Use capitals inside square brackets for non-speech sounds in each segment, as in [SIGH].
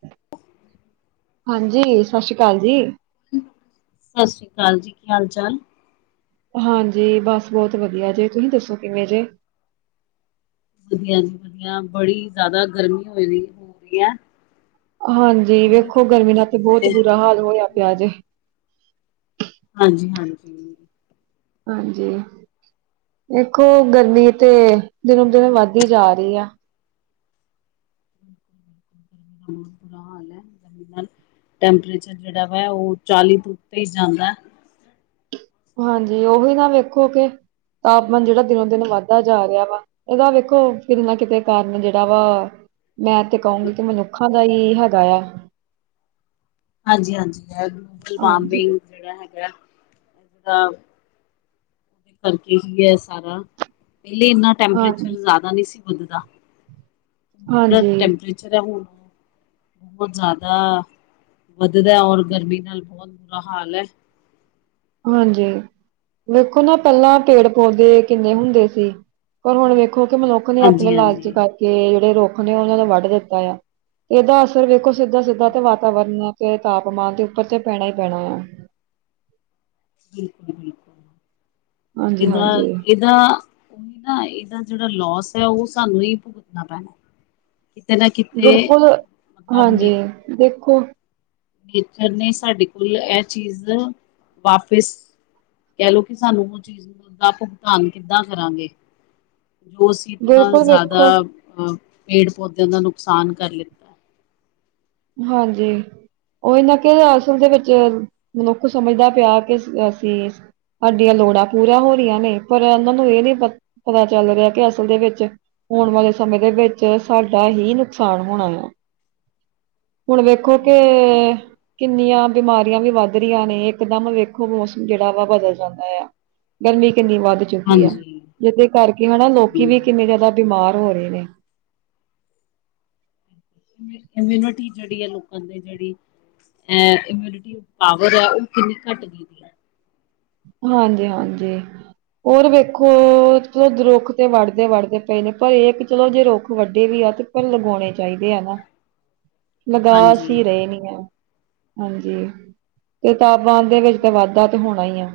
[UNINTELLIGIBLE] ਹਾਂਜੀ, ਸਤਿ ਸ਼੍ਰੀ ਅਕਾਲ ਜੀ। ਸਤਿ ਸ੍ਰੀ ਅਕਾਲ ਜੀ। ਕੀ ਹਾਲ -ਚਾਲ। ਹਾਂਜੀ। ਬੱਸ ਬਹੁਤ ਵਧੀਆ ਜੀ। ਤੁਸੀਂ ਦੱਸੋ ਕਿਵੇਂ ਜੇ? ਵਧੀਆ ਜੀ ਵਧੀਆ। ਬੜੀ ਜਿਆਦਾ ਗਰਮੀ ਹੋ ਹੋ ਰਹੀ ਹੈ। ਹਾਂਜੀ। ਓਦਾਂ ਵੇਖੋ ਕਿੱਦਾਂ ਗਰਮੀ ਨਾਲ ਮੌਸਮ ਤੇ ਬਹੁਤ ਤੁਹਾਡੇ ਬੁਰਾ ਹਾਲ ਹੋਇਆ ਪਿਆ ਜੇ। ਹਾਂਜੀ ਹਾਂਜੀ ਹਾਂਜੀ ਦੇਖੋ ਗਰਮੀਂ ਤੇ ਦਿੱਨੋ ਦਿੱਨ ਵੱਧਦੀ ਜਾ ਰਹੀ ਆ ਬਿਲਕੁੱਲ ਬਿਲਕੁੱਲ ਇਹਨਾਂ ਬੁਰਾ ਹਾਲ ਹੈ ਗਰਮੀ ਟੈਂਪਰੇਚਰ ਜਿਹੜਾ ਵਾ ਉਹ ਚਾਲੀ ਤੋਂ ਉਪਰ ਜਾਂਦਾ ਹੈ। ਹਾਂਜੀ ਉਹੀ ਨਾ ਵੇਖੋ ਕਿ ਤਾਪਮਾਨ ਜਿਹੜਾ ਦਿਨੋ ਦਿਨ ਵੱਧਦਾ ਜਾ ਰਿਹਾ ਵਾ। ਇਹਦਾ ਵੇਖੋ ਕਿਤੇ ਨਾ ਕਿਤੇ ਕਾਰਨ ਜਿਹੜਾ ਵਾ। ਮੈਂ ਤੇ ਕਹੂੰਗੀ ਕਿ ਮਨੁੱਖਾਂ ਦਾ ਹੀ ਇਹ ਹੈਗਾ ਆ। ਹਾਂਜੀ ਹਾਂਜੀ ਹੈ। ਇਹ ਗਲੋਬਲ ਹਾਂਜੀ। ਵਾਰਮਿੰਗ ਜਿਹੜਾ ਹੈਗਾ। ਸਾਰੀਆਂ ਕੰਟਰੀਜ ਵਿੱਚ ਵੀ ਹੈ ਸਾਰਾ ਪਹਿਲੇ ਇੰਨਾ ਹਾਂ, ਟੈਂਪਰੇਚਰ ਜ਼ਿਆਦਾ ਨਹੀਂ ਸੀ। ਧੁੰਦ ਦਾ ਹੁਣ ਜਿਹੜਾ ਹਾਂਜੀ, ਟੈਂਪਰੇਚਰ ਹੈ ਹੁਣ। ਬਹੁਤ ਜ਼ਿਆਦਾ ਵੱਧਦਾ ਔਰ ਗਰਮੀ ਨਾਲ ਬਹੁਤ ਬੁਰਾ ਹਾਲ ਹੈ। ਹਾਂਜੀ। ਵੇਖੋ ਨਾ ਪਹਿਲਾਂ ਪੇੜ- ਪੌਦੇ ਕਿੰਨੇ ਹੁੰਦੇ ਸੀ। ਪਰ ਹੁਣ ਵੇਖੋ ਕਿ ਮੇਂਨੁ ਰੁੱਖ ਨੇ ਆਪਣੇ ਲਾਲਚ ਹਾਂਜੀ-ਹਾਂਜੀ, ਕਰਕੇ ਜਿਹੜੇ ਰੁੱਖ ਨੇ ਉਹਨਾਂ ਨੂੰ ਵੱਢ ਦਿੱਤਾ ਆ। ਤੇ ਇਹਦਾ ਅਸਰ ਵੇਖੋ। ਸਿੱਧਾ- ਸਿੱਧਾ ਤੇ ਵਾਤਾਵਰਨ ਤੇ ਤਾਪਮਾਂਨ ਦੇ ਉੱਪਰ ਤੇ ਪੈਣਾ ਹੀ ਪੈਣਾ ਆ। ਬਿਲਕੁੱਲ- ਬਿਲਕੁੱਲ ਹਾਂਜੀ ਏਦਾਂ ਹਾਂਜੀ ਇਹ ਇਹਦਾ ਉਹੀ ਨਾ ਇਹਦਾ ਜਿਹੜਾ ਲੋਸ ਹੈ ਉਹ ਸਾਨੂੰ ਹੀ ਭੁੱਗਤਣਾ ਪੈਣਾਂ। ਜਿਦਾ ਕਿ ਬਿਲਕੁੱਲ, ਹਾਂਜੀ। ਦੇਖੋ, ਨੇਚਰ ਨੇ ਸਾਡੇ ਕੋਲ ਇਹ ਚੀਜ਼ ਵਾਪਿਸ ਕਹਿ ਲਓ ਕਿ ਸਾਨੂੰ ਉਹ ਚੀਜ਼ ਦਾ ਭੁਗਤਾਨ ਕਿੱਦਾਂ ਕਰਾਂਗੇ। ਜੋ ਅਸੀਂ ਇਤਨਾ ਬਿਲਕੁਲ ਜ਼ਿਆਦਾ ਵੇਖੋ ਪੇੜ- ਪੌਦਿਆਂ ਦਾ ਨੁਕਸਾਨ ਕਰ ਲਿਤਾ। ਹਾਂਜੀ। ਉਹ ਇਹਨਾਂ ਕਿ ਅਸਲ ਦੇ ਵਿੱਚ ਮਨੁੱਖ ਸਮਝੱਦਾ ਪਿਆ। ਕਿ ਅਸੀਂ ਸਾਡੀਆਂ ਲੋੜਾਂ ਪੂਰੀਆਂ ਹੋ ਰਹੀਆਂ ਨੇ। ਪਰ ਉਹਨਾਂ ਨੂੰ ਇਹ ਨੀ ਪਤਾ ਚੱਲ ਰਿਹਾ ਕਿ ਅਸਲ ਦੇ ਵਿੱਚ ਆਉਣ ਵਾਲੇ ਸਮੇਂ ਦੇ ਵਿੱਚ ਸਾਡਾ ਹੀ ਨੁਕਸਾਨ ਹੋਣਾ ਆ। ਹੁਣ ਵੇਖੋ ਕੇ ਬਿਲਕੁਲ-ਬਿਲਕੁਲ, ਕਿੰਨੀਆਂ ਬਿਮਾਰੀਆਂ ਵੀ ਵੱਧ ਰਹੀਆਂ ਨੇ ਇਕਦਮ ਵੇਖੋ ਮੌਸਮ ਜਿਹੜਾ ਵਾ ਬਦਲ ਜਾਂਦਾ ਆ। ਗਰਮੀ ਕਿੰਨੀ ਵੱਧ ਚੁੱਕੀ ਆ। ਹਾਂਜੀ। ਜਿਹਦੇ ਕਰਕੇ ਹਨਾ ਲੋਕੀ ਵੀ ਹੂੰ, ਕਿੰਨੇ ਜ਼ਿਆਦਾ ਬਿਮਾਰ ਹੋ ਰਹੇ ਨੇ। ਇਮਿਊਨਿਟੀ ਜਿਹੜੀ ਆ ਲੋਕਾਂ ਦੇ ਜਿਹੜੀ ਇਮਿਊਨਿਟੀ ਪਾਵਰ ਹੈ। ਉਹ ਕਿੰਨੀ ਘੱਟ ਗਈ ਹੈ। ਹਾਂਜੀ- ਹਾਂਜੀ। ਹੋਰ ਵੇਖੋ, ਚਲੋ ਰੁੱਖ ਤੇ ਵੜਦੇ- ਵੜਦੇ ਪਏ ਨੇ ਪਰ ਇਹ ਇੱਕ ਚਲੋ ਜੇ ਰੁੱਖ ਵੱਡੇ ਵੀ ਆ। ਤੇ ਪਰ ਲਗਾਉਣੇ ਚਾਹੀਦੇ ਆ ਨਾ। ਲਗਾ ਹਾਂਜੀ ਅਸੀਂ ਰਹੇ ਨਹੀਂ ਆ। ਹਾਂਜੀ। ਤੇ ਤਾਪਮਾਂਨ ਦੇ ਵਿੱਚ ਤਾਂ ਵਾਧਾ ਤਾਂ ਹੋਣਾ ਹੀ ਆ।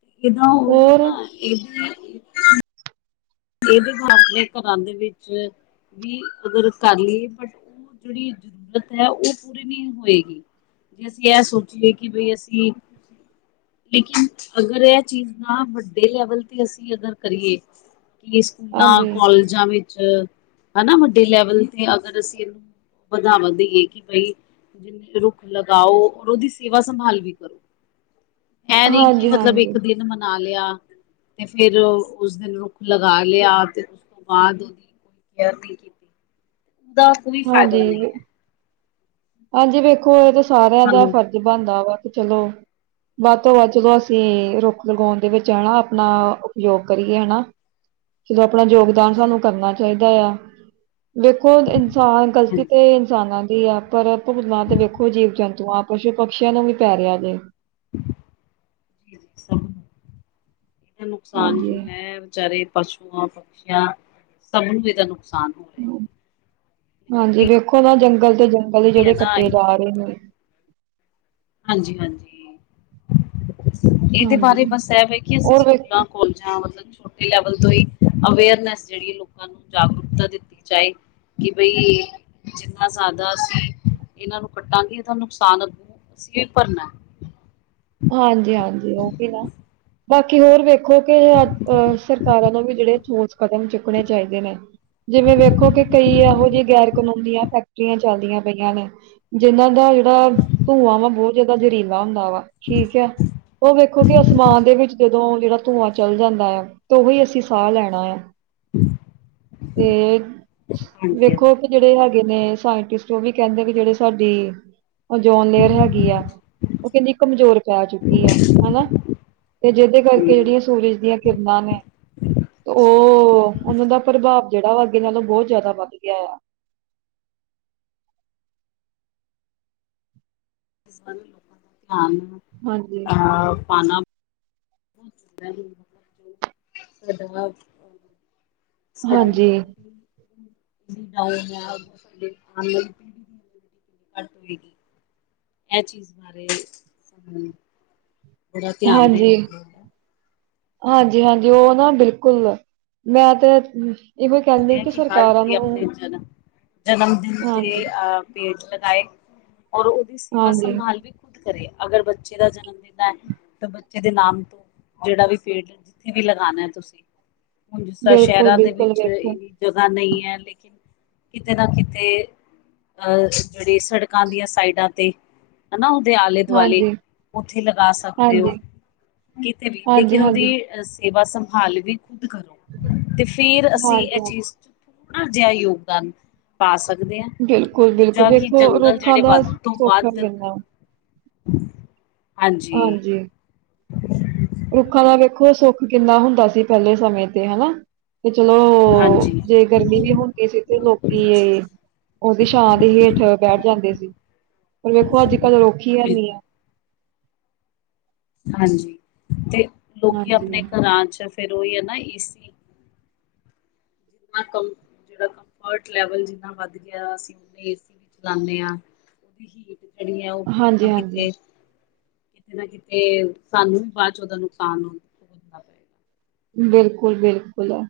ਤੇ ਇਹਦਾ ਉਹੀ ਹੋਰ ਨਾ ਇਹਦੇ ਇਹਦੇ ਹ ਆਪਣੇ ਘਰਾਂ ਦੇ ਵਿੱਚ ਵੀ ਅਗਰ ਕਰ ਲਈਏ। ਬਟ ਜਿਹੜੀ ਜ਼ਰੂਰਤ ਹੈ ਉਹ ਪੂਰੀ ਨਹੀਂ ਹੋਏਗੀ। ਜੇ ਅਸੀਂ ਇਹ ਸੋਚੀਏ ਕਿ ਬਈ ਅਸੀਂ ਲੇਕਿਨ ਅਗਰ ਇਹ ਚੀਜ਼ ਨਾ ਵੱਡੇ ਲੈਵਲ ਤੇ ਅਸੀਂ ਅਗੱਰ ਕਰੀਏ। ਕਿ ਸਕੂਲਾਂ, ਹਾਂਜੀ, ਕਾਲਜਾਂ ਵਿੱਚ ਹਨਾ। ਵੱਡੇ ਲੈਵਲ ਤੇ ਅੱਗਰ ਅਸੀਂ ਇਹਨੂੰ ਵਧਾਵਾ ਦੇਈਏ। ਕਿ ਬਈ ਜਿੰਨੇ ਰੁੱਖ ਲਗਾਓ ਉਹਦੀ ਸੇਵਾ ਸੰਭਾਲ ਵੀ ਕਰੋ ਏ ਨੀ ਕਿ ਹਾਂਜੀ-ਹਾਂਜੀ, ਮਤਲਬ ਇੱਕ ਹਾਂਜੀ। ਦਿਨ ਮਨਾ ਲਿਆ ਤੇ ਫੇਿਰ ਉਸ ਦਿਨ ਰੁ ਲਗਾ ਲਿਆ ਉਸ ਬਾਅਦ ਉਹਦੀ ਕੋਈ ਕੇਅਰ ਨਹੀਂ ਉਹਦਾ ਕੋਈ ਫਾਇਦਾ ਹਾਂਜੀ ਨਹੀਂ ਵੇ- ਹੈ ਹਾਂਜੀ ਵੇਖੋ ਇਹ ਤਾਂ ਸਾਰਿਆਂ ਦਾ ਸਾਨੂੰ ਫਰਜ਼ ਬਣਦਾ ਵਾ ਕਿ ਚਲੋ ਵੱਧ ਤੋਂ ਵੱਧ ਜਦੋਂ ਅਸੀਂ ਰੁੱਖ ਲਗਾਉਣ ਦੇ ਵਿੱਚ ਹੈ ਨਾ ਆਪਣਾ ਉਪਯੋਗ ਕਰੀਏ ਹਨਾ। ਜਦੋਂ ਆਪਣਾ ਯੋਗਦਾਨ ਸਾਨੂੰ ਕਰਨਾ ਚਾਹੀਦਾ ਆ। ਦੇੇਖੋ ਇਨਸਾਨ ਗ਼ਲਤੀ ਹਾਂਜੀ ਤੇ ਇਨਸਾਨਾਂ ਦੀ ਆ ਪਰ ਭੁਗਤਨਾ ਤੇ ਵੇਖੋ ਜੀਵ- ਜੰਤੂ ਆ ਪਸ਼ੂ- ਪਕਸ਼ੀਆਂ ਨੂੰ ਵੀ ਪੈ ਰਿਹਾ ਜੇ। ਜੀ, ਜੀ ਸੱਭ ਇਹਦਾ ਨੁਕਸਾਨ ਹਾਂਜੀ। ਜੋ ਹੈ ਵਿਚਾਰੇ ਪਸੂਆਂ- ਪਛੀਂਆਂ ਸਭ ਨੂੰ ਇਹਦਾ ਨੁਕਸਾਨ ਹੋਇਆ। ਹਾਂਜੀ। ਵੇਖੋ ਨਾ ਜੰਗਲ ਤੇ ਜੰਗਲ ਹੈ ਜਿਹੜੇ ਨਾ ਕੱਟੇ ਜਾ ਰਹੇ ਨੇ। ਹਾਂਜੀ- ਹਾਂਜੀ ਇਹਦੇ ਹਾਂਜੀ ਬਾਰੇ ਬਸ ਇਹ ਕਿ ਅਸੀਂ ਹੋਰ ਵੇਖੋ ਸਕੂਲਾਂ ਕੋਲ ਮਤਲਬ ਛੋਟੇ ਲੈਵਲ ਤੋਂ ਹੀ ਅਵੇਅਰਨੈਸ ਜਿਹੜੀ ਲੋਕਾਂ ਨੂੰ ਜਾਗਰੂਕਤਾ ਦਿੱਤੀ ਜਾਏ। ਕਿ ਬਈ ਜਿੰਨਾ ਜ਼ਿਆਦਾ ਅਸੀਂ ਇਹਨਾਂ ਨੂੰ ਕੱਟਾਂਗੇ। ਇਹਦਾ ਨੁਕਸਾਨ ਭਰਨਾ ਹਾਂਜੀ -ਹਾਂਜੀ ਉਹ ਵੀ ਨਾ ਬਾਕੀ ਹੋਰ ਵੇਖੋ ਕਿ ਅ ਅਹ ਸਰਕਾਰਾਂ ਨੂੰ ਵੀ ਜਿਹੜੇ ਸੋਚ ਕਦਮ ਚੁੱਕਣੇ ਚਾਹੀਦੇ ਨੇ ਜਿਵੇਂ ਵੇਖੋ ਕਿ ਕਈ ਇਹੋ ਜਿਹੇ ਗੈਰ ਕਾਨੂੰਨ ਦੀਆਂ ਫੈਕਟਰੀਆਂ ਚੱਲਦੀਆਂ ਪਈਆਂ ਨੇ ਜਿੰਹਨਾਂ ਦਾ ਜਿਹੜਾ ਧੂੰਆਂ ਵਾ ਬਹੁਤ ਜਿਆਦਾ ਜ਼ਹਿਰੀਲਾ ਹੁੰਦਾ ਵਾ ਠੀਕ ਹੈ ਉਹ ਵੇਖੋ ਕਿ ਅਸਮਾਨ ਦੇ ਵਿੱਚ ਜਦੋਂ ਜਿਹੜਾ ਧੂੰਆਂ ਚੱਲ ਜਾਂਦਾ ਹੈ ਤੇ ਉਹੀ ਅਸੀਂ ਸਾਹ ਲੈਣਾ ਆ [INAUDIBLE] ਤੇ ਹਾਂਜੀ ਵੇਖੋ ਹਾਂਜੀ ਜਿਹੜੇ ਹੈਗੇ ਨੇ ਸਾਇੰਟਿਸਟ ਉਹ ਵੀ ਕਹਿੰਦੇ ਵੀ ਜਿਹੜੇ ਸਾਡੀ ਉਹ ਜੋਨ ਲੇਅਰ ਹੈਗੀ ਆ ਉਹ ਕਹਿੰਦੀ ਕਮਜ਼ੋਰ ਪੈ ਚੁੱਕੀ ਆ ਹੈਨਾ ਤੇ ਜਿਹਦੇ ਕਰਕੇ ਜਿਹੜੀਆਂ ਸੂਰਜ ਦੀਆਂ ਕਿਰਨਾਂ ਨੇ ਉਹ ਉਹਨਾਂ ਦਾ ਪ੍ਰਭਾਵ ਜਿਹੜਾ ਵਾ ਅੱਗੇ ਨਾਲੋਂ ਬਹੁਤ ਜ਼ਿਆਦਾ ਵੱਧ ਗਿਆ ਆ ਇਸ ਬਾਰੇ ਲੋਕਾਂ ਦਾ ਧਿਆਨ ਹਾਂਜੀ ਅ ਪਾਣਾ [INAUDIBLE] ਸਾਡ ਹਾਂਜੀ [INAUDIBLE] ਇਹ ਚੀਜ਼ ਬਾਰੇ ਬੜਾ ਧਿਆਨ ਦੇਣ ਹਾਂਜੀ ਦੀ ਲੋੜ ਹੈ ਹਾਂਜੀ -ਹਾਂਜੀ ਉਹ ਨਾ ਬਿਲਕੁਲ ਮੈਂ ਤੇ ਇਹੋ ਕਹਿੰਦੇ ਆ ਕਿ ਹਰ ਸਰਕਾਰਾਂ ਕੋਈ ਨੂੰ ਆਪਣੇ ਜਨਮ ਜਨਮ ਦਿਨ ਹਾਂਜੀ ਤੇ ਅਹ ਪੇੜ ਲਗਾਏ ਔਰ ਉਹਦੀ ਸੇਵਾ ਹਾਂਜੀ ਸੰਭਾਲ ਵੀ ਖੁਦ ਕਰੇ ਅਗਰ ਬੱਚੇ ਦਾ ਜਨਮ ਦਿਨ ਹੈ ਤਾਂ ਬੱਚੇ ਦੇ ਨਾਮ ਤੋਂ ਜਿਹੜਾ ਵੀ ਪੇਡ ਜਿੱਥੇ ਵੀ ਲਗਾਉਣਾ ਤੁਸੀਂ ਹੁਣ ਜਿਸ ਤਰ੍ਹਾਂ ਸ਼ਹਿਰਾਂ ਦੇ ਵਿੱਚ ਹੁ ਇੰਨੀ ਜਗ੍ਹਾ ਨਹੀਂ ਹੈ ਲੇਕਿਨ ਕਿਤੇ ਨਾ ਕਿਤੇ ਅਹ ਜਿਹੜੇ ਸੜਕਾਂ ਦੀਆਂ ਸਾਈਡਾਂ ਤੇ ਹਨਾ ਉਹਦੇ ਆਲੇ ਦੁਆਲੇ ਹਾਂਜੀ ਉੱਥੇ ਲਗਾ ਸਕਦੇ ਹੋ ਹਾਂਜੀ ਕਿਤੇ ਵੀ ਹਾਂਜੀ ਲੇਕਿਨ ਹਾਂਜੀ ਉਹਦੀ ਸੇਵਾ ਸੰਭਾਲ ਵੀ ਖੁਦ ਕਰੋ ਤੇ ਫੇਰ ਅਸੀਂ ਇਹ ਹਾਂਜੀ ਚੀਜ਼ ਇਹੋ ਜਿਹਾ ਯੋਗਦਾਨ। ਪਾ ਸਕਦੇ ਹ ਔਰ ਬਿਲਕੁਲ ਬਿਲਕੁਲ ਦੂਜਾ ਕਿ ਵੇਖੋ ਜੰਗਲ ਰੁੱਖਾਂ ਜਿਹੜੇ ਦਾ ਵੱਧ ਤੋਂ ਸੌਖਾ ਵੱਧ ਕਿੰਨਾ ਹਮ। ਹਾਂਜੀ। ਰੁੱਖਾਂ ਦਾ ਵੇਖੋ ਸੁੱਖ ਕਿੰਨਾ ਹੁੰਦਾ ਸੀ ਪਹਿਲੇ ਸਮੇਂ ਤੇ ਹਨਾ। ਤੇ ਚਲੋ ਹਾਂਜੀ ਜੇ ਗਰਮੀ ਵੀ ਹੁੰਦੀ ਸੀ ਤੇ ਲੋਕੀ ਉਹਦੀ ਛਾਂ ਦੇ ਹੇਠ ਬੈਠ ਜਾਂਦੇ ਸੀ, ਪਰ ਵੇਖੋ ਅੱਜ ਕੱਲ ਰੁੱਖ ਹੈਨੀ ਆ। ਬਿਲਕੁਲ ਹਾਂਜੀ ਤੇ ਲੋਕੀ ਹਾਂਜੀ, ਆਪਣੇ ਘਰਾਂ ਚ ਫੇਿਰ ਉਹ ਹੈ ਨਾ ਏਸੀ। ਜਿਹੜਾ ਕੰਫਰਟ ਲੈਵਲ ਜਿੰਨਾ ਵੱਧ ਗਿਆ ਅਸੀਂ ਨੇ ਏ ਸੀ ਵੀ ਚਲਾਦੇ ਆਂ। ਉਹਦੀ ਹੀਟ ਜਿਹੜੀ ਹੈ ਉਹ ਕਿਤੇ ਨਾ ਹਾਂਜੀ, ਹਾਂਜੀ। ਕਿਤੇ ਕਿ ਨਾ ਕਿਤੇ ਸਾਨੂੰ ਬਾਅਦ ਚ ਨੁਕਸਾਨ ਹੋ। ਬਿਲਕੁਲ -ਬਿਲਕੁਲ ਹੈ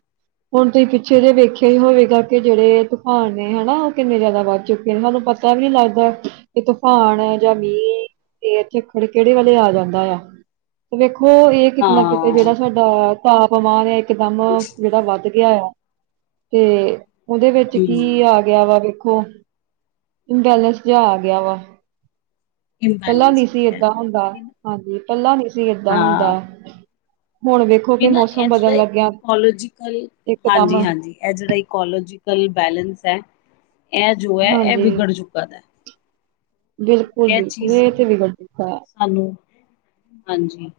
ਹੁਣ ਤੁਸੀਂ ਪਿੱਛੇ ਜੇਹੇ ਵਖਿਆ ਹੀ ਹੋਵੇਗਾ ਕਿ ਜਿਹੜੇ ਤੂਫਾਨ ਨੇ ਹਨਾ ਉਹ ਕਿੰਨੇ ਜ਼ਿਆਦਾ ਵੱਧ ਚੁੱਕੇ ਨੇ ਸਾਨੂੰ ਪਤਾ ਪਤਾ ਵੀ ਨੀ ਲੱਗਦਾ ਕਿ ਤੂਫਾਨ ਹੈ ਜਾਂ ਮੀਂਹ ਇਹ ਇਥੇ ਖੜ ਕਿਹੜੇ ਵੇਲੇ ਆ ਜਾਂਦਾ ਆ ਤੇ ਵੇਖੋ ਇਹ ਕਿਤੇ ਨਾ ਕਿਤੇ ਹਾਂ ਜਿਹੜਾ ਸਾਡਾ ਤਾਪਮਾਨ ਹੈ ਇਕਦਮ ਜਿਹੜਾ ਵੱਧ ਆ ਤੇ ਉਹਦੇ ਵਿੱਚ ਹੂੰ ਕੀ ਆ ਗਿਆ ਵਾ ਵੇਖੋ ਬੈਲੈਂਸ ਜਿਹਾ ਆ ਗਿਆ ਵਾ। ਪਹਿਲਾ ਨਹੀਂੀ ਇੰਬੈਲੈਂਸ ਹੋ ਸੀ ਗਿਆ। ਏਦਾਂ ਹੁੰਦਾ ਉਹੀ ਨਾ, ਹਾਂਜੀ ਪੱਲਾ ਨਹੀਂੀ ਸੀ ਏਦਾਂ ਹੁੰਦਾ। ਹੁਣ ਵੇਖੋ ਕਿ ਇਹਨਾ ਮੌਸਮ ਬਦਲਣ ਲੱਗਿਆ ਇਕੋਲੋਜੀਕਲ ਇਕਦਮ ਹਾਂਜੀ ਹਾਂਜੀ ਇਕੋਲੋਜੀ। ਇਹ ਬੈਲਂਸ ਹੈ ਇਹ ਜੋ ਹੈ ਇਹ ਹਾਂਜੀ। ਵਿਗੜ ਚੁੱਕਾ ਦਾ। ਬਿਲਕੁਲ ਜੀ ਚੀਜ਼ ਇਹ ਤੇ ਨੂੰ ਵਿਗੜ ਚੁੱਕਾ ਹੈ। ਸਾਨੂੰ ਹਾਂਜੀ।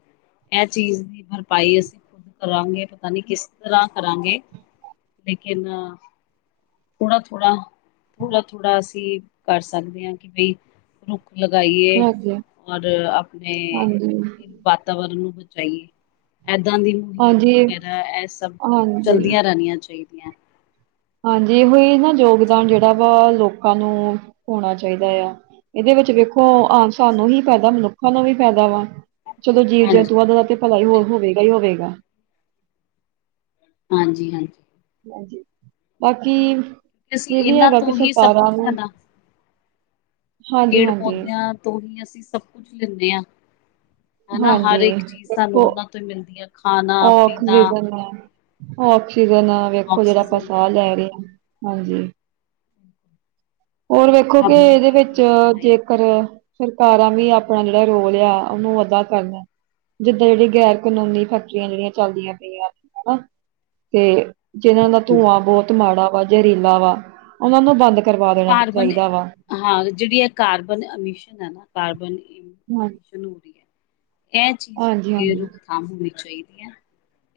ਇਹ ਚੀਜ਼ ਦੀ ਭਰਪਾਈ ਅਸੀਂ ਖੁਦ ਕਰਾਂਗੇ ਪਤਾ ਨਹੀ ਕਿਸ ਤਰ੍ਹਾਂ ਕਰਾਂਗੇ। ਲੇਕਿਨ ਥੋੜ੍ਹਾ -ਥੋੜ੍ਹਾ ਥੋੜ੍ਹਾ -ਥੋੜ੍ਹਾ ਅਸੀਂ ਕਰ ਸਕਦੇ ਹਾਂ ਕਿ ਬਈ ਰੁੱਖ ਲਗਾਈਏ ਹਾਂਜੀ, ਔਰ ਆਪਣੇ ਹਾਂਜੀ, ਬਾਤ ਵਾਤਾਵਰਨ ਨੂੰ ਬਚਾਈਏ ਇੱਦਾਂ ਦੀ ਮੁਹਿੰਮ ਹਾਂਜੀ, ਵਗੈਰਾ ਇਹ ਸਭ ਹਾਂਜੀ, ਚਲਦੀਆਂ ਰਹਿਣੀਆਂ ਚਾਹੀਦੀਆਂ। ਹਾਂਜੀ ਉਹੀ ਨਾ ਯੋਗਦਾਨ ਜਿਹੜਾ ਵਾ ਲੋਕਾਂ ਨੂੰ ਹੋਣਾ ਚਾਹੀਦਾ ਆ। ਇਹਦੇ ਵਿੱਚ ਵੇਖੋ ਆ ਸਾਨੂੰ ਹੀ ਫਾਇਦਾ ਮਨੁੱਖਾਂ ਨੂੰ ਵੀ ਫਾਇਦਾ ਵਾ। ਚਲੋ ਜੀਵ ਹਾਂਜੀ, ਜਤੂੰਆ ਦਾ ਤੇ ਭਲਾ ਹੀ ਹੋ ਬਿਲਕੁਲ ਹੋਵੇਗਾ ਹੀ ਹੋਵੇਗਾ। ਹਾਂਜੀ -ਹਾਂਜੀ। ਹਾਂਜੀ, ਬਾਕੀ ਅਸੀਂ ਇਹ ਵੀ ਇਹਨਾਂ ਹੈਗਾ ਕਿ ਤੋਂ ਹੀ ਸਭ ਸਰਕਾਰਾਂ ਕੁਛ ਨੂੰ ਲੈਣਾ। ਪੇੜ ਹਾਂਜੀ-ਹਾਂਜੀ, ਹਾਂਜੀ ਪੌਦਿਆਂ ਤੋਂ ਹੀ ਅਸੀਂ ਸਭ ਕੁਝ ਲੈਂਦੇ ਹਾਂ। ਹਨਾ ਹਰ ਹਾਂਜੀ ਇੱਕ ਚੀਜ਼ ਸਾਨੂੰ ਉਹਨਾਂ ਤੋਂ ਹੀ ਮਿਲਦੀਆਂ। ਅਖਰੀਕ। ਆਕਸੀਜਨ ਵੇਖੋ ਜਿਹੜਾ ਆਪਾਂ ਆਕਸੀਜਨ ਸਾਹ ਲੈ ਰਹੇ ਹਾਂ ਹਾਂਜੀ। ਹਕ। ਹੋਰ ਵੇਖੋ ਕਿ ਇਹਦੇ ਵਿੱਚ ਬਣਾਈ ਹੈ ਜੇਕਰ ਸਰਕਾਰਾਂ ਵੀ ਆਪਣਾ ਜਿਹੜਾ ਰੋਲ ਆ ਉਹਨੂੰ ਅਦਾ ਕਰਨਾ। ਜਿੱਦਾਂ ਜਿਹੜੀ ਗੈਰ ਕਾਨੂੰਨੀ ਫੈਕਟਰੀਆਂ ਜਿਹੜੀਆਂ ਚੱਲਦੀਆਂ ਪਈਆਂ ਹਨਾ ਤੇ ਜਿਹਨਾਂ ਦਾ ਹਾਂਜੀ ਧੂੰਆਂ ਬਹੁਤ ਮਾੜਾ ਵਾ ਜ਼ਹਿਰੀਲਾ ਵਾ ਉਹਨਾਂ ਨੂੰ ਬੰਦ ਕਰਵਾ ਦੇ। ਕਾਰਬਨ ਹਾਂ ਜਿਹੜੀ ਹੈ ਕਾਰਬਨ ਅਮਿਸ਼ਨ ਹੈ ਨਾ ਕਾਰਬਨ ਹਮ। ਰੀ ਇਹ ਚੀਜ਼ ਦੀ ਹਾਂਜੀ ਰੋਕਥਾਮ ਹੋਣੀ ਚਾਹੀਦੀ ਹੈ।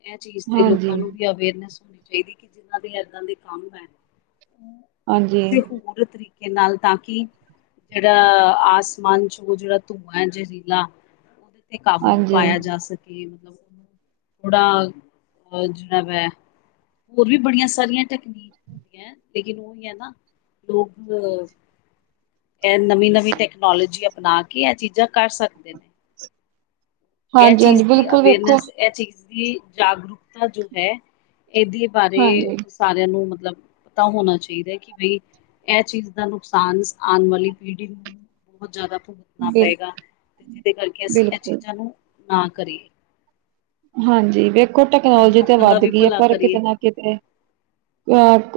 ਇਹ ਚੀਜ਼ ਤੇ ਹਾਂਜੀ ਲੋਕਾਂ ਨੂੰ ਵੀ ਅਵੇਅਰਨੈਸ ਹੋਣੀ। ਚਾਹੀਦੀ ਕਿ ਜਿਨਾਂ ਦੇ ਇਏਦਾਂ ਦੇ ਕਾਨੂੰਨ ਹੈ ਨੇ। ਹਾਂਜੀ ਹੋਰ ਤਰੀਕੇ ਨਾਲ ਤਾਂ ਕਿ ਜਿਹੜਾ, ਆਸਮਾਨ ਚ ਉਹ ਜਿਹੜਾ ਧੂੰਆਂ ਹੈ ਜ਼ਹਿਰੀਲਾ। ਉਹਦੇ ਤੇ ਕਾਬੂ ਹਾਂਜੀ ਪਾਇਆ ਜਾ ਸਕੇ। ਮਤਲਬ ਉਹ ੜਾ- ਜਿਹੜਾ ਵੈ ਹੋਰ ਵੀ ਬੜੀਆਂ ਸਾਰੀਆਂ ਟੈਕਨੀਕਾਂ ਲੇਕਿਨ ਉਹੀ ਹੈ ਨਾ। ਧੁੱਪ ਇਹ ਨਵੀਂ- ਨਵੀਂ ਟੈਕਨੋਲੋਜੀ ਅਪਣਾ ਕੇ ਇਹ ਚੀਜ਼ਾਂ ਕਰ ਸਕਦੇ ਨੇ। ਇਹ ਹਾਂਜੀ ਹਾਂਜੀ ਚੀਜ਼ ਦੀ ਬਿਲਕੁਲ ਵੇਖੋ ਅਵੇਅਰਨੈਸ ਇਹ ਚੀਜ਼ ਦੀ ਜਾਗਰੂਕਤਾ ਜੋ ਹੈ। ਇਹਦੇ ਬਾਰੇ ਹਾਂਜੀ ਸਾਰਿਆਂ ਨੂੰ ਮਤਲਬ ਪਤਾ ਹੋਣਾ ਚਾਹੀਦਾ। ਕਿ ਬਈ ਇਹ ਚੀਜ਼ ਦਾ ਨੁਕਸਾਨ ਆਉਣ ਵਾਲੀ ਪੀੜ੍ਹੀ ਨੂੰ ਬਹੁਤ ਜ਼ਿਆਦਾ ਭੁਗਤ ਨਾ ਬਿਲ ਪਏਗਾ। ਤੇ ਜਿਹਦੇ ਕਰਕੇ ਅਸੀਂ ਇਹ ਬਿਲਕੁਲ ਚੀਜ਼ਾਂ ਨੂੰ ਨਾ ਕਰੀਏ। ਹਾਂਜੀ ਵੇਖੋ ਟੈਕਨੋਲੋਜੀ ਤਾਂ ਲੋਕਾਂ ਦਾ ਵੱਧ ਵੀ ਗਈ ਹੈ ਭਲਾ ਪਰ ਕਰੀਏ ਕਿਤੇ ਨਾ ਕਿਤੇ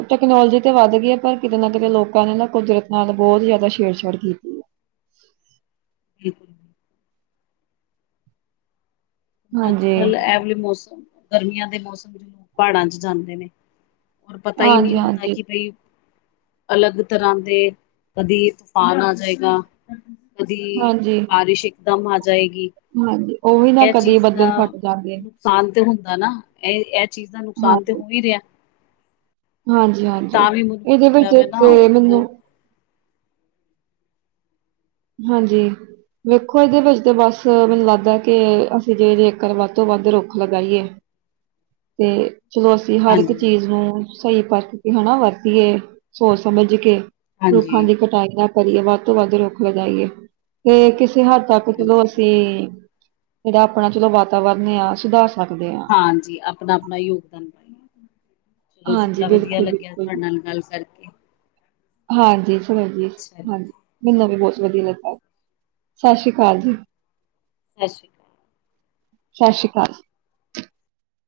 ਟੈਕਨੋਲੋਜੀ ਤਾਂ ਵੱਧ ਗਈ ਹੈ ਪਰ ਕਿਤੇ ਨਾ ਕਿਤੇ ਲੋਕਾਂ ਨੇ ਨਾ ਕੁਦਰਤ ਨਾਲ ਬਹੁਤ ਜ਼ਿਆਦਾ ਛੇੜਛਾੜ ਕੀਤੀ। ਹੈ। ਬਿਲਕੁਲ। ਅੱਜ ਹਾਂਜੀ। ਕੱਲ੍ਹ ਇਹ ਵਾਲੇ ਮੌਸਮ ਗਰਮੀਆਂ ਦੇ ਮੌਸਮ ਵਿੱਚ ਲੋਕ ਪਹਾੜਾਂ ਚ ਜਾਂਦੇ ਨੇ। ਪਤਾ ਹੀ ਹਾਂਜੀ, ਨਹੀਂ ਹੁੰਦਾ ਹਾਂਜੀ, ਕਿ ਭਾਈ ਅਲੱਗ ਤਰ੍ਹਾਂ ਦੇ, ਕਦੀ ਤੂਫਾਨ ਆ ਜਾਏਗਾ। ਕਦੀ, ਹਾਂਜੀ, ਬਾਰਿਸ਼ ਇਕਦਮ ਆ ਜਾਏਗੀ। ਹਾਂਜੀ। ਉਹ ਵੀ ਨਾ ਇਹ ਕਦੇ ਚੀਜ਼ ਦਾ ਬੱਦਲ ਫੱਟ ਜਾਂਦੇ। ਨੁਕਸਾਨ ਤੇ ਹੁੰਦਾ ਨਾ। ਇਹ ਇਹ ਚੀਜ਼ ਦਾ ਨੁਕਸਾਨ ਤੇ ਹਾਂਜੀ, ਹੋ ਹੀ ਰਿਹਾ। ਹਾਂਜੀ, ਪਰ ਹਾਂਜੀ ਤਾਂ ਵੀ ਮੁਨਕ ਇਹਦੇ ਜਿਹੜਾ ਵਿੱਚ ਵਾ ਨਾ ਤੇ ਮੈਨੂੰ ਉਹ ਹਾਂਜੀ। ਵੇਖੋ ਇਹਦੇ ਵਿੱਚ ਤੇ ਬਸ, ਮੈਨੂੰ ਲੱਗਦਾ ਕਿ ਅਸੀਂ ਜੇ ਜੇਕਰ ਵੱਧ ਤੋਂ ਵੱਧ ਰੁੱਖ ਲਗਾਈਏ। [INAUDIBLE] ਤੇ ਚਲੋ, ਅਸੀਂ ਹਰ ਇੱਕ ਹਾਂਜੀ ਹਾਂਜੀ ਚੀਜ਼ ਨੂੰ ਸਹੀ ਪਰਖ ਕੇ ਹਨਾ ਵਰਤੀਏ। ਸੋਚ- ਸਮਝ ਕੇ ਰੁੱਖਾਂ ਹਾਂਜੀ ਦੀ ਕਟਾਈ ਨਾ ਕਰੀਏ ਵੱਧ ਤੋਂ ਵੱਧ ਰੁੱਖ ਲਗਾਈਏ। ਤੇ ਕਿਸੇ ਹੱਦ ਤੱਕ ਚਲੋ ਹਾਂਜੀ ਅਸੀਂ, ਜਿੜਾ ਆਪਣਾ ਚਲੋ ਵਾਤਾਵਰਨ ਆ ਸੁਧਾਰ ਸਕਦੇ ਹਾਂ ਹਾਂਜੀ। ਆਪਣਾ- ਆਪਣਾ ਯੋਗਦਾਨ ਪਾਈਏ। ਚਲੋ ਜੀ ਹਾਂਜੀ ਬੜਾ ਵਧੀਆ ਬਿਲਕੁਲ ਲੱਗਿਆ। ਬਿਲਕੁਲ ਤੁਹਾਡੇ ਜੀ। ਨਾਲ ਗੱਲ ਕਰਕੇ। ਹਾਂਜੀ। ਸੁਣਾੋ ਜੀ, ਛਾ। ਮੈਨੂੰ ਵੀ ਬਹੁਤ ਵਧੀਆ ਲਗਾ। ਸਤਿ ਸ੍ਰੀ ਅਕਾਲ ਜੀ। ਸਤਿ੍ਰੀ [UNINTELLIGIBLE] ਸਤਿ ਸ਼੍ਰੀ ਅਕਾਲ।